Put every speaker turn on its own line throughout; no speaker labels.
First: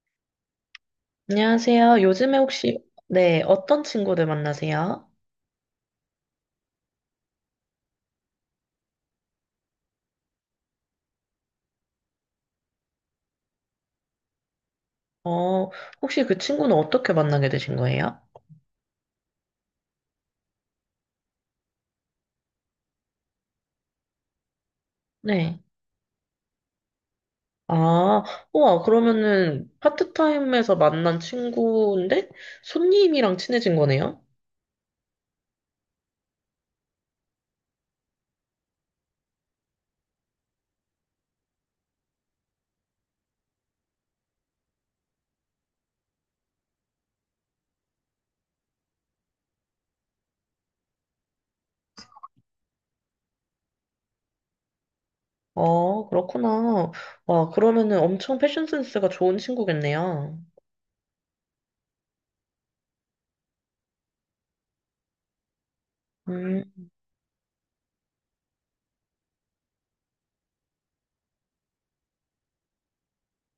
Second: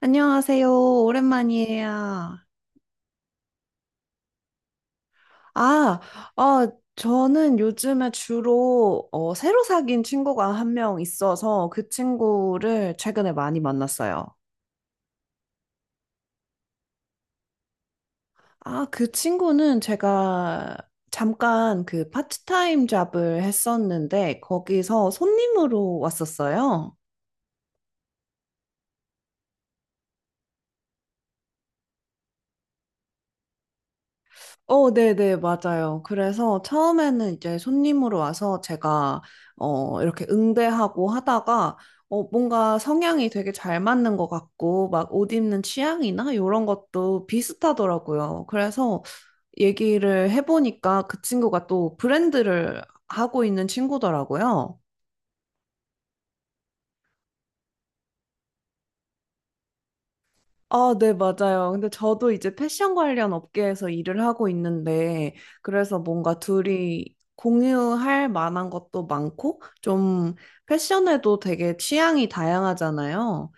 안녕하세요.
안녕하세요.
오랜만이에요.
요즘에 혹시, 네, 어떤 친구들 만나세요?
아, 저는 요즘에 주로 새로 사귄 친구가 한 명 있어서 그 친구를 최근에 많이 만났어요.
어, 혹시 그 친구는 어떻게 만나게 되신 거예요?
아, 그 친구는 제가 잠깐 그 파트타임 잡을 했었는데 거기서
네.
손님으로 왔었어요.
아, 우와, 그러면은 파트타임에서 만난 친구인데 손님이랑 친해진 거네요?
네네, 맞아요. 그래서 처음에는 이제 손님으로 와서 제가, 이렇게 응대하고 하다가, 뭔가 성향이 되게 잘 맞는 것 같고, 막 옷 입는 취향이나 이런 것도 비슷하더라고요. 그래서 얘기를 해보니까 그 친구가 또 브랜드를 하고 있는 친구더라고요.
어, 그렇구나. 와, 그러면은 엄청 패션 센스가 좋은 친구겠네요.
아, 네, 맞아요. 근데 저도 이제 패션 관련 업계에서 일을 하고 있는데, 그래서 뭔가
음,
둘이 공유할 만한 것도 많고, 좀 패션에도 되게 취향이 다양하잖아요.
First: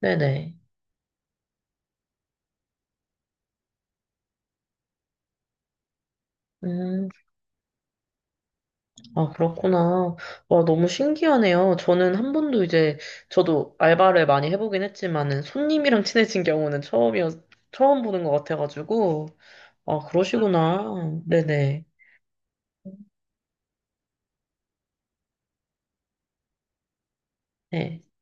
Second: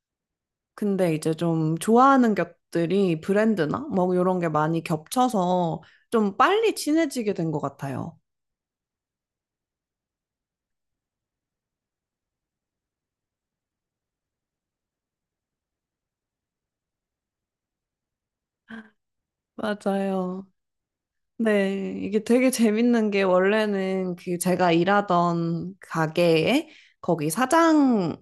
네네.
근데 이제 좀 좋아하는 것들이 브랜드나 뭐 이런 게 많이 겹쳐서 좀 빨리
음.
친해지게 된 것 같아요.
아, 그렇구나. 와, 너무 신기하네요. 저는 한 번도 이제, 저도 알바를 많이 해보긴 했지만은, 손님이랑 친해진 경우는 처음 보는 것 같아가지고. 아,
맞아요.
그러시구나. 네네.
네, 이게 되게 재밌는 게 원래는 그 제가 일하던 가게에 거기
네.
사장이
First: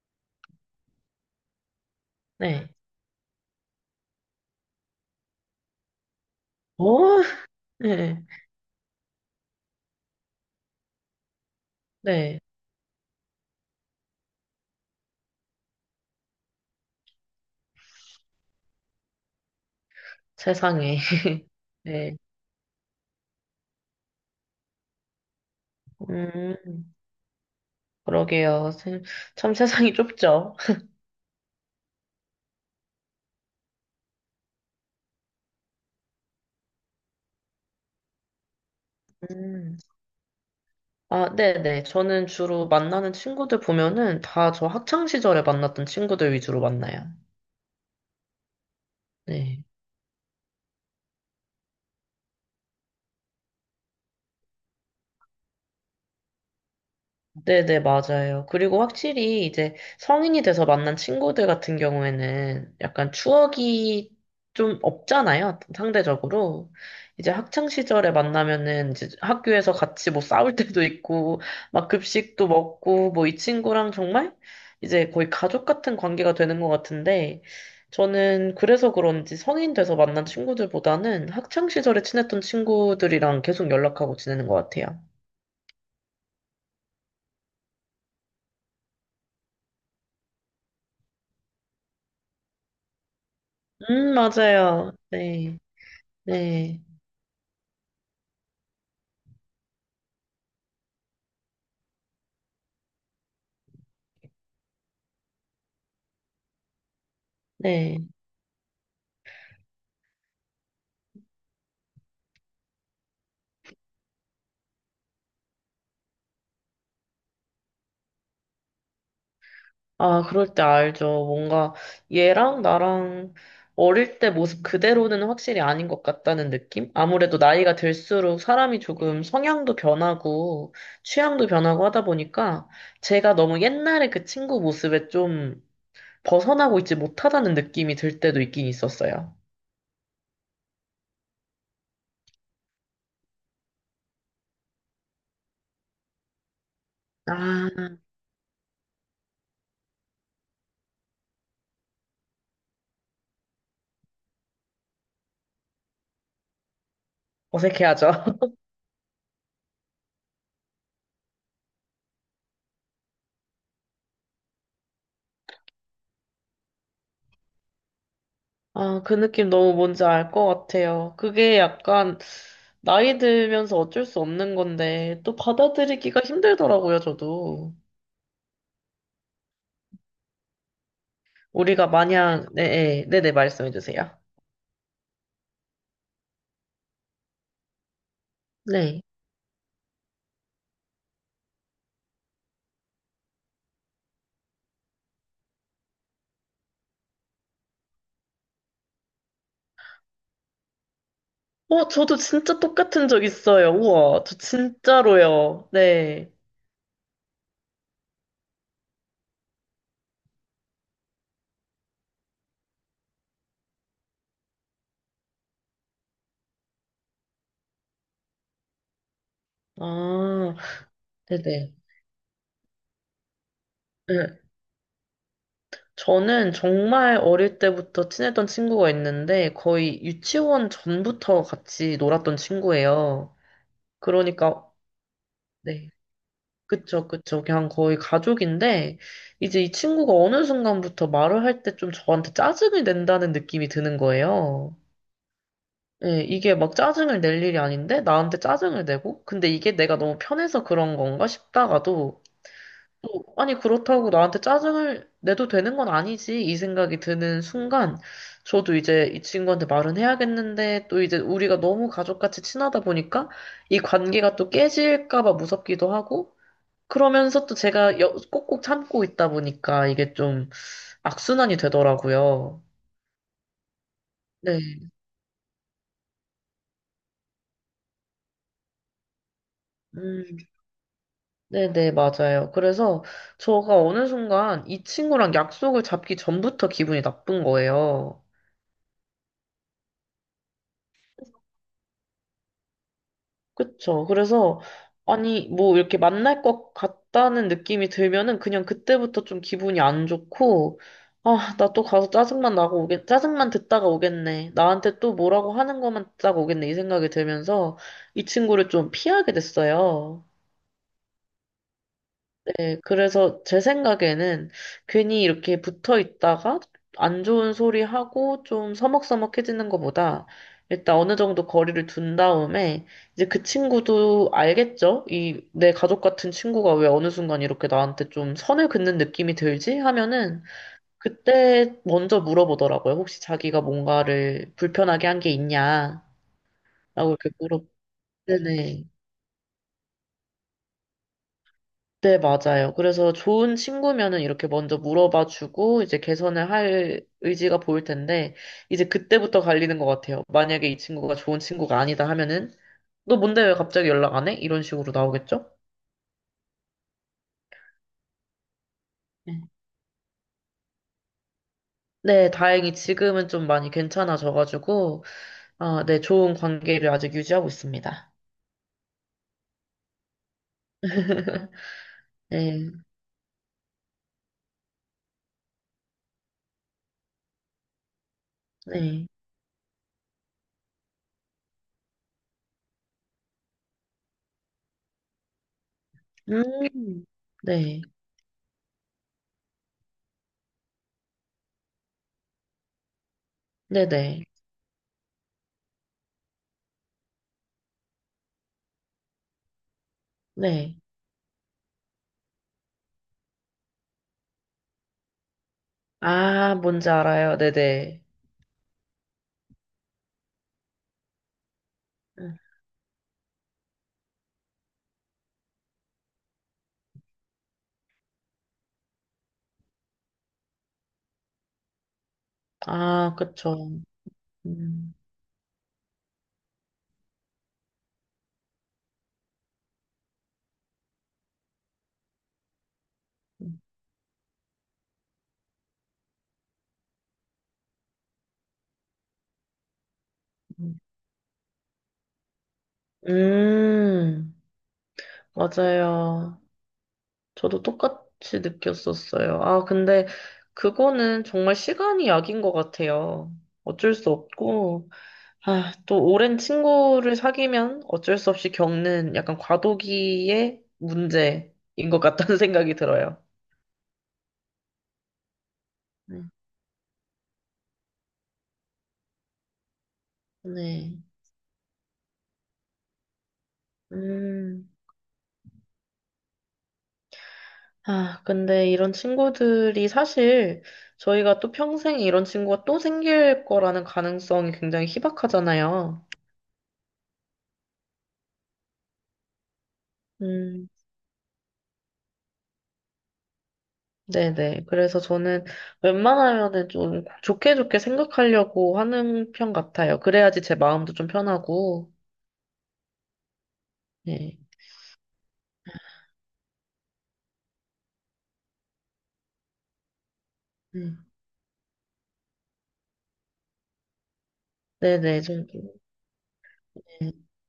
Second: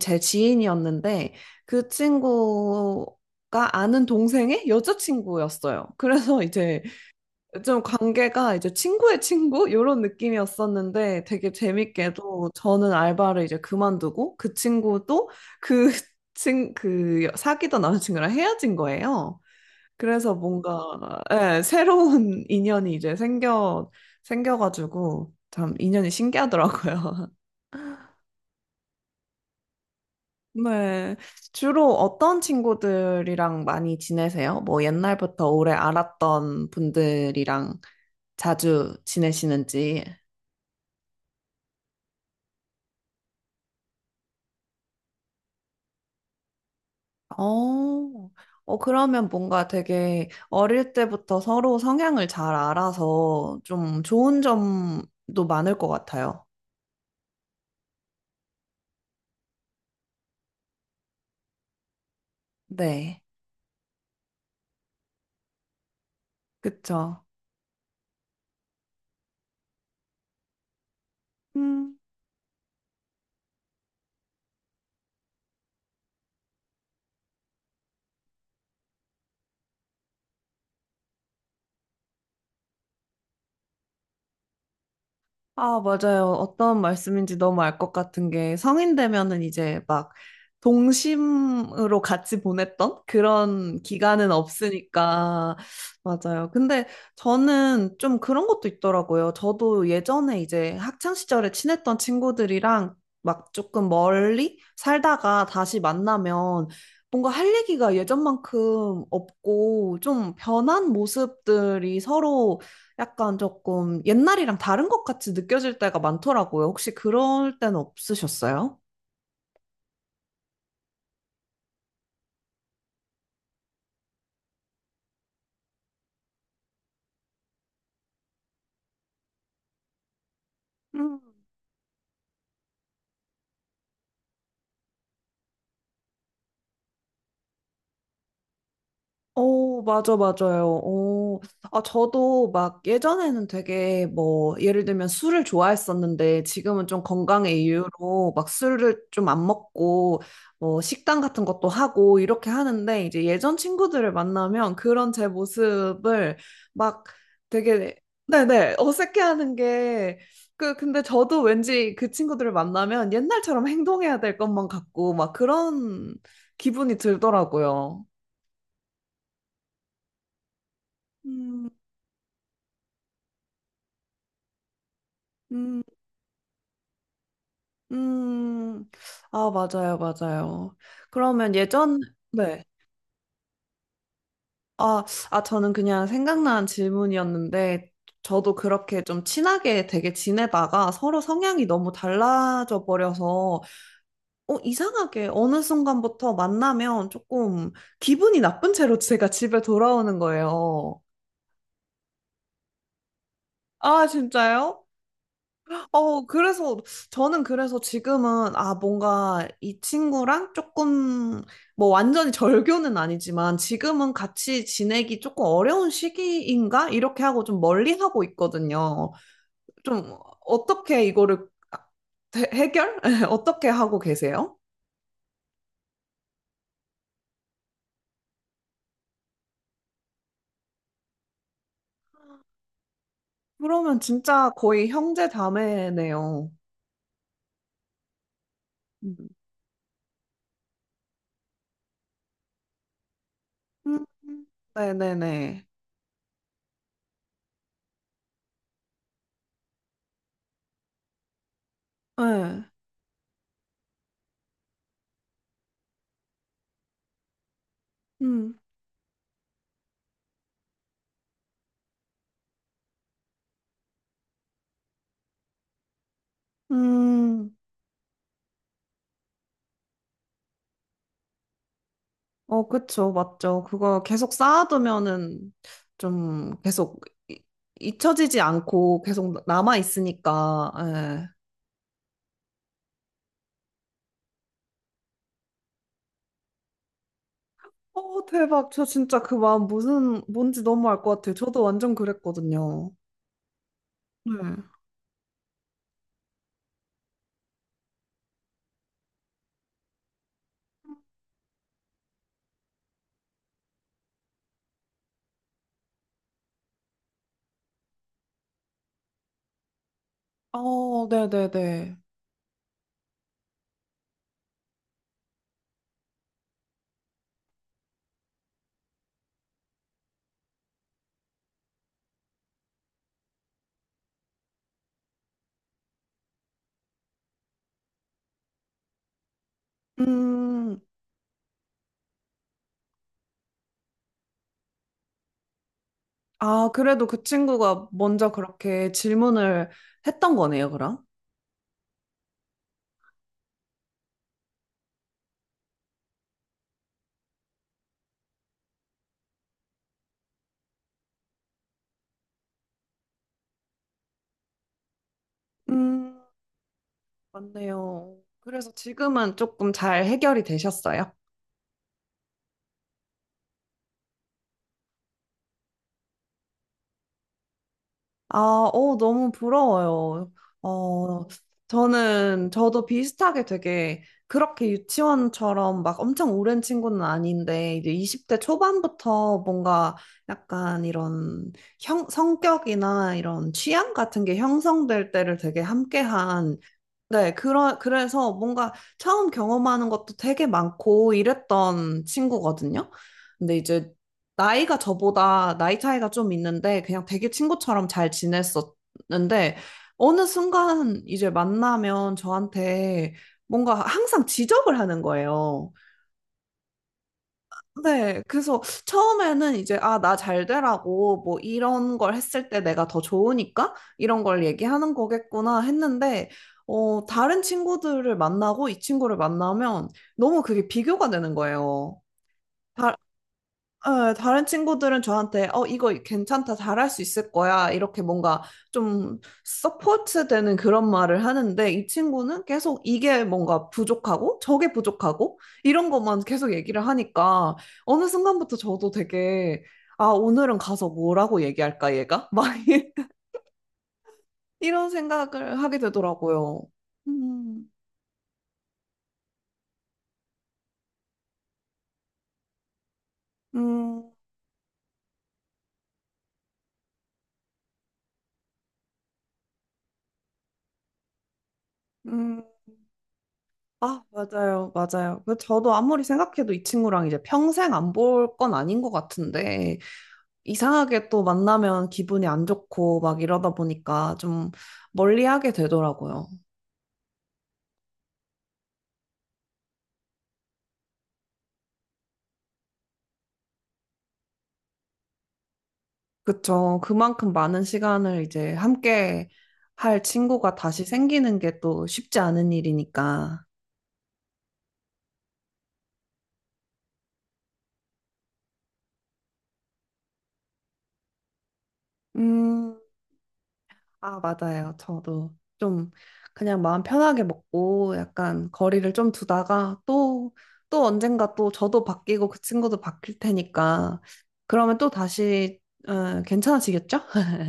제 지인이었는데 그
네.
친구가 아는 동생의 여자친구였어요. 그래서 이제
어?
좀
네.
관계가 이제 친구의 친구 이런 느낌이었었는데 되게
네.
재밌게도 저는 알바를 이제 그만두고 그 친구도 그 그 사귀던 남자친구랑 헤어진 거예요. 그래서 뭔가
세상에.
예,
네.
새로운 인연이 이제 생겨가지고 참 인연이
음,
신기하더라고요.
그러게요. 참 세상이 좁죠.
네. 주로 어떤 친구들이랑 많이 지내세요? 뭐 옛날부터 오래 알았던 분들이랑 자주
음.
지내시는지.
아, 네네. 저는 주로 만나는 친구들 보면은 다 저 학창 시절에 만났던 친구들 위주로 만나요.
어, 그러면
네.
뭔가 되게 어릴 때부터 서로 성향을 잘 알아서 좀 좋은 점도 많을 것 같아요.
네네, 맞아요. 그리고 확실히 이제 성인이 돼서 만난 친구들 같은 경우에는 약간
네.
추억이 좀 없잖아요, 상대적으로.
그쵸.
이제 학창 시절에 만나면은 이제 학교에서 같이 뭐 싸울 때도 있고, 막
음.
급식도 먹고, 뭐 이 친구랑 정말 이제 거의 가족 같은 관계가 되는 것 같은데, 저는 그래서 그런지 성인 돼서 만난 친구들보다는 학창 시절에 친했던 친구들이랑 계속 연락하고 지내는 것 같아요.
아, 맞아요. 어떤 말씀인지 너무 알 것 같은 게 성인 되면은 이제 막 동심으로 같이 보냈던 그런 기간은
맞아요.
없으니까
네.
맞아요.
네,
근데 저는 좀 그런 것도 있더라고요. 저도 예전에 이제 학창 시절에 친했던 친구들이랑 막 조금 멀리 살다가 다시 만나면 뭔가 할 얘기가
네.
예전만큼 없고 좀 변한 모습들이 서로 약간 조금 옛날이랑 다른 것 같이 느껴질 때가 많더라고요. 혹시 그럴 때는 없으셨어요?
아, 그럴 때 알죠. 뭔가 얘랑 나랑 어릴 때 모습 그대로는 확실히 아닌 것 같다는 느낌? 아무래도 나이가 들수록 사람이 조금 성향도 변하고 취향도 변하고 하다 보니까 제가 너무 옛날에 그 친구 모습에 좀 벗어나고 있지 못하다는 느낌이 들 때도 있긴 있었어요.
맞아, 맞아요. 저도 막 예전에는 되게 뭐, 예를 들면 술을 좋아했었는데 지금은 좀 건강의
아,
이유로 막 술을 좀 안 먹고 뭐 식단 같은 것도 하고 이렇게 하는데 이제 예전 친구들을 만나면 그런 제 모습을 막 되게,
어색해하죠.
네네, 어색해하는 게 근데 저도 왠지 그 친구들을 만나면 옛날처럼 행동해야 될 것만 같고 막 그런 기분이 들더라고요.
아, 그 느낌 너무 뭔지 알 것 같아요. 그게
음,
약간 나이 들면서 어쩔 수 없는 건데 또
음,
받아들이기가 힘들더라고요, 저도.
음, 아, 맞아요, 맞아요. 그러면
우리가
예전,
마냥
네.
네, 네, 네, 말씀해 주세요.
아, 저는 그냥 생각난 질문이었는데, 저도 그렇게
네.
좀 친하게 되게 지내다가 서로 성향이 너무 달라져 버려서, 이상하게 어느 순간부터 만나면 조금 기분이 나쁜 채로 제가 집에 돌아오는 거예요.
어, 저도 진짜 똑같은 적 있어요.
아,
우와, 저
진짜요?
진짜로요.
어,
네.
그래서, 저는 그래서 지금은, 아, 뭔가 이 친구랑 조금, 뭐 완전히 절교는 아니지만, 지금은 같이 지내기 조금 어려운 시기인가? 이렇게 하고 좀 멀리 하고 있거든요. 좀,
아,
어떻게 이거를
네네.
해결? 어떻게 하고
네.
계세요?
저는 정말 어릴 때부터 친했던 친구가 있는데 거의 유치원 전부터 같이 놀았던 친구예요.
그러면 진짜
그러니까
거의 형제
네.
자매네요.
그쵸, 그쵸. 그냥 거의 가족인데,
음.
이제 이 친구가 어느 순간부터 말을 할 때 좀 저한테 짜증을 낸다는 느낌이 드는
음,
거예요.
네네네.
예, 이게 막 짜증을 낼 일이 아닌데, 나한테 짜증을 내고, 근데 이게 내가 너무 편해서 그런 건가 싶다가도,
네.
또, 아니, 그렇다고 나한테 짜증을 내도 되는 건 아니지, 이 생각이 드는 순간,
음,
저도 이제 이 친구한테 말은 해야겠는데, 또 이제 우리가 너무 가족같이 친하다 보니까, 이 관계가 또 깨질까 봐 무섭기도 하고, 그러면서
음.
또 제가 꼭꼭 참고 있다 보니까 이게 좀 악순환이 되더라고요.
어, 그쵸, 맞죠. 그거 계속
네.
쌓아두면은 좀 계속 이- 잊혀지지 않고 계속 남아
음,
있으니까. 예.
네네, 맞아요. 그래서 저가 어느 순간 이 친구랑 약속을 잡기 전부터 기분이 나쁜 거예요.
어, 대박. 저 진짜 그 마음 무슨 뭔지 너무 알 것 같아요. 저도 완전 그랬거든요.
그쵸. 그래서,
네.
아니, 뭐, 이렇게 만날 것 같다는 느낌이 들면은 그냥 그때부터 좀 기분이 안 좋고, 아, 나 또 가서 짜증만 듣다가 오겠네. 나한테 또 뭐라고 하는 것만 듣다가 오겠네. 이 생각이 들면서 이 친구를 좀 피하게 됐어요.
어, 네네네.
네, 그래서 제 생각에는 괜히 이렇게 붙어 있다가 안 좋은 소리 하고 좀 서먹서먹해지는 것보다 일단 어느 정도 거리를 둔 다음에 이제 그 친구도 알겠죠? 이 내 가족 같은 친구가 왜 어느 순간 이렇게 나한테 좀 선을 긋는 느낌이 들지? 하면은
음,
그때 먼저 물어보더라고요. 혹시 자기가 뭔가를 불편하게 한 게 있냐?
아, 그래도
라고
그
이렇게 물어.
친구가 먼저
네네.
그렇게 질문을 했던 거네요, 그럼?
네, 맞아요. 그래서 좋은 친구면은 이렇게 먼저 물어봐주고 이제 개선을 할 의지가 보일 텐데 이제 그때부터 갈리는 것 같아요. 만약에 이 친구가 좋은 친구가 아니다 하면은 너 뭔데 왜 갑자기 연락 안 해? 이런 식으로 나오겠죠?
음. 맞네요. 그래서 지금은
네.
조금 잘 해결이 되셨어요?
네, 다행히 지금은 좀 많이 괜찮아져가지고 아, 네, 좋은 관계를 아직 유지하고 있습니다.
아, 어, 너무 부러워요. 어,
네,
저도 비슷하게 되게 그렇게 유치원처럼 막 엄청 오랜 친구는 아닌데, 이제 20대
네,
초반부터 뭔가 약간 이런 성격이나 이런 취향 같은 게 형성될 때를 되게 함께한
음,
네,
네,
그래서 뭔가 처음 경험하는 것도 되게 많고 이랬던 친구거든요. 근데
네,
이제
네,
나이가 저보다 나이 차이가 좀 있는데 그냥 되게 친구처럼 잘 지냈었는데 어느
네.
순간 이제 만나면 저한테 뭔가 항상 지적을 하는 거예요.
아, 뭔지 알아요. 네, 네.
네, 그래서 처음에는 이제, 아, 나 잘 되라고, 뭐, 이런 걸
음,
했을 때 내가 더 좋으니까, 이런 걸 얘기하는 거겠구나 했는데, 어, 다른 친구들을 만나고 이 친구를 만나면 너무 그게 비교가 되는 거예요. 다-
아, 그쵸.
네, 다른
음.
친구들은 저한테 어 이거 괜찮다 잘할 수 있을 거야 이렇게 뭔가 좀 서포트 되는 그런 말을 하는데 이 친구는 계속 이게 뭔가 부족하고 저게 부족하고 이런 것만 계속 얘기를 하니까 어느 순간부터 저도 되게 아 오늘은 가서 뭐라고 얘기할까 얘가 막
음,
이런 생각을 하게
맞아요.
되더라고요.
저도
음,
똑같이 느꼈었어요. 아, 근데 그거는 정말 시간이 약인 것 같아요. 어쩔 수
음,
없고, 아, 또 오랜 친구를 사귀면 어쩔 수 없이 겪는 약간 과도기의 문제인 것 같다는
음.
생각이 들어요.
아, 맞아요, 맞아요. 그 저도 아무리
음,
생각해도 이 친구랑 이제 평생 안 볼 건 아닌 것 같은데,
네.
이상하게 또 만나면 기분이 안 좋고 막 이러다 보니까 좀
음,
멀리하게 되더라고요.
아, 근데 이런 친구들이 사실 저희가 또 평생 이런 친구가 또 생길 거라는 가능성이 굉장히 희박하잖아요.
그쵸. 그만큼 많은 시간을 이제 함께 할 친구가
음,
다시 생기는 게 또 쉽지 않은 일이니까.
네네. 그래서 저는 웬만하면은 좀 좋게 좋게 생각하려고 하는 편 같아요. 그래야지 제 마음도 좀 편하고.
음, 아,
네.
맞아요. 저도 좀 그냥 마음 편하게 먹고 약간 거리를 좀 두다가 또, 또
음.
언젠가 또 저도 바뀌고 그 친구도 바뀔 테니까 그러면 또
네네. 좀,
다시 어, 괜찮아지겠죠?
네.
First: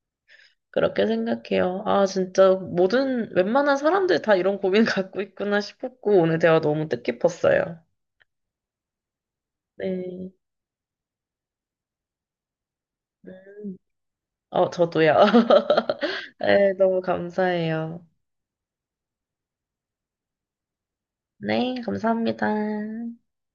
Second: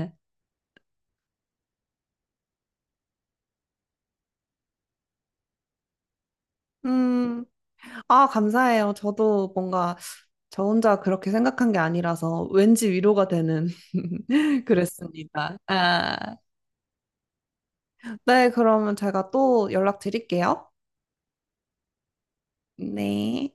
그렇게 생각해요. 아, 진짜 모든, 웬만한 사람들 다 이런 고민 갖고 있구나 싶었고, 오늘 대화 너무
음,
뜻깊었어요.
아, 감사해요. 저도 뭔가
네.
저 혼자 그렇게 생각한 게 아니라서 왠지 위로가 되는
음. 어, 저도요.
그랬습니다. 아,
네, 너무 감사해요.
네, 그러면 제가 또 연락드릴게요.
네, 감사합니다.
네.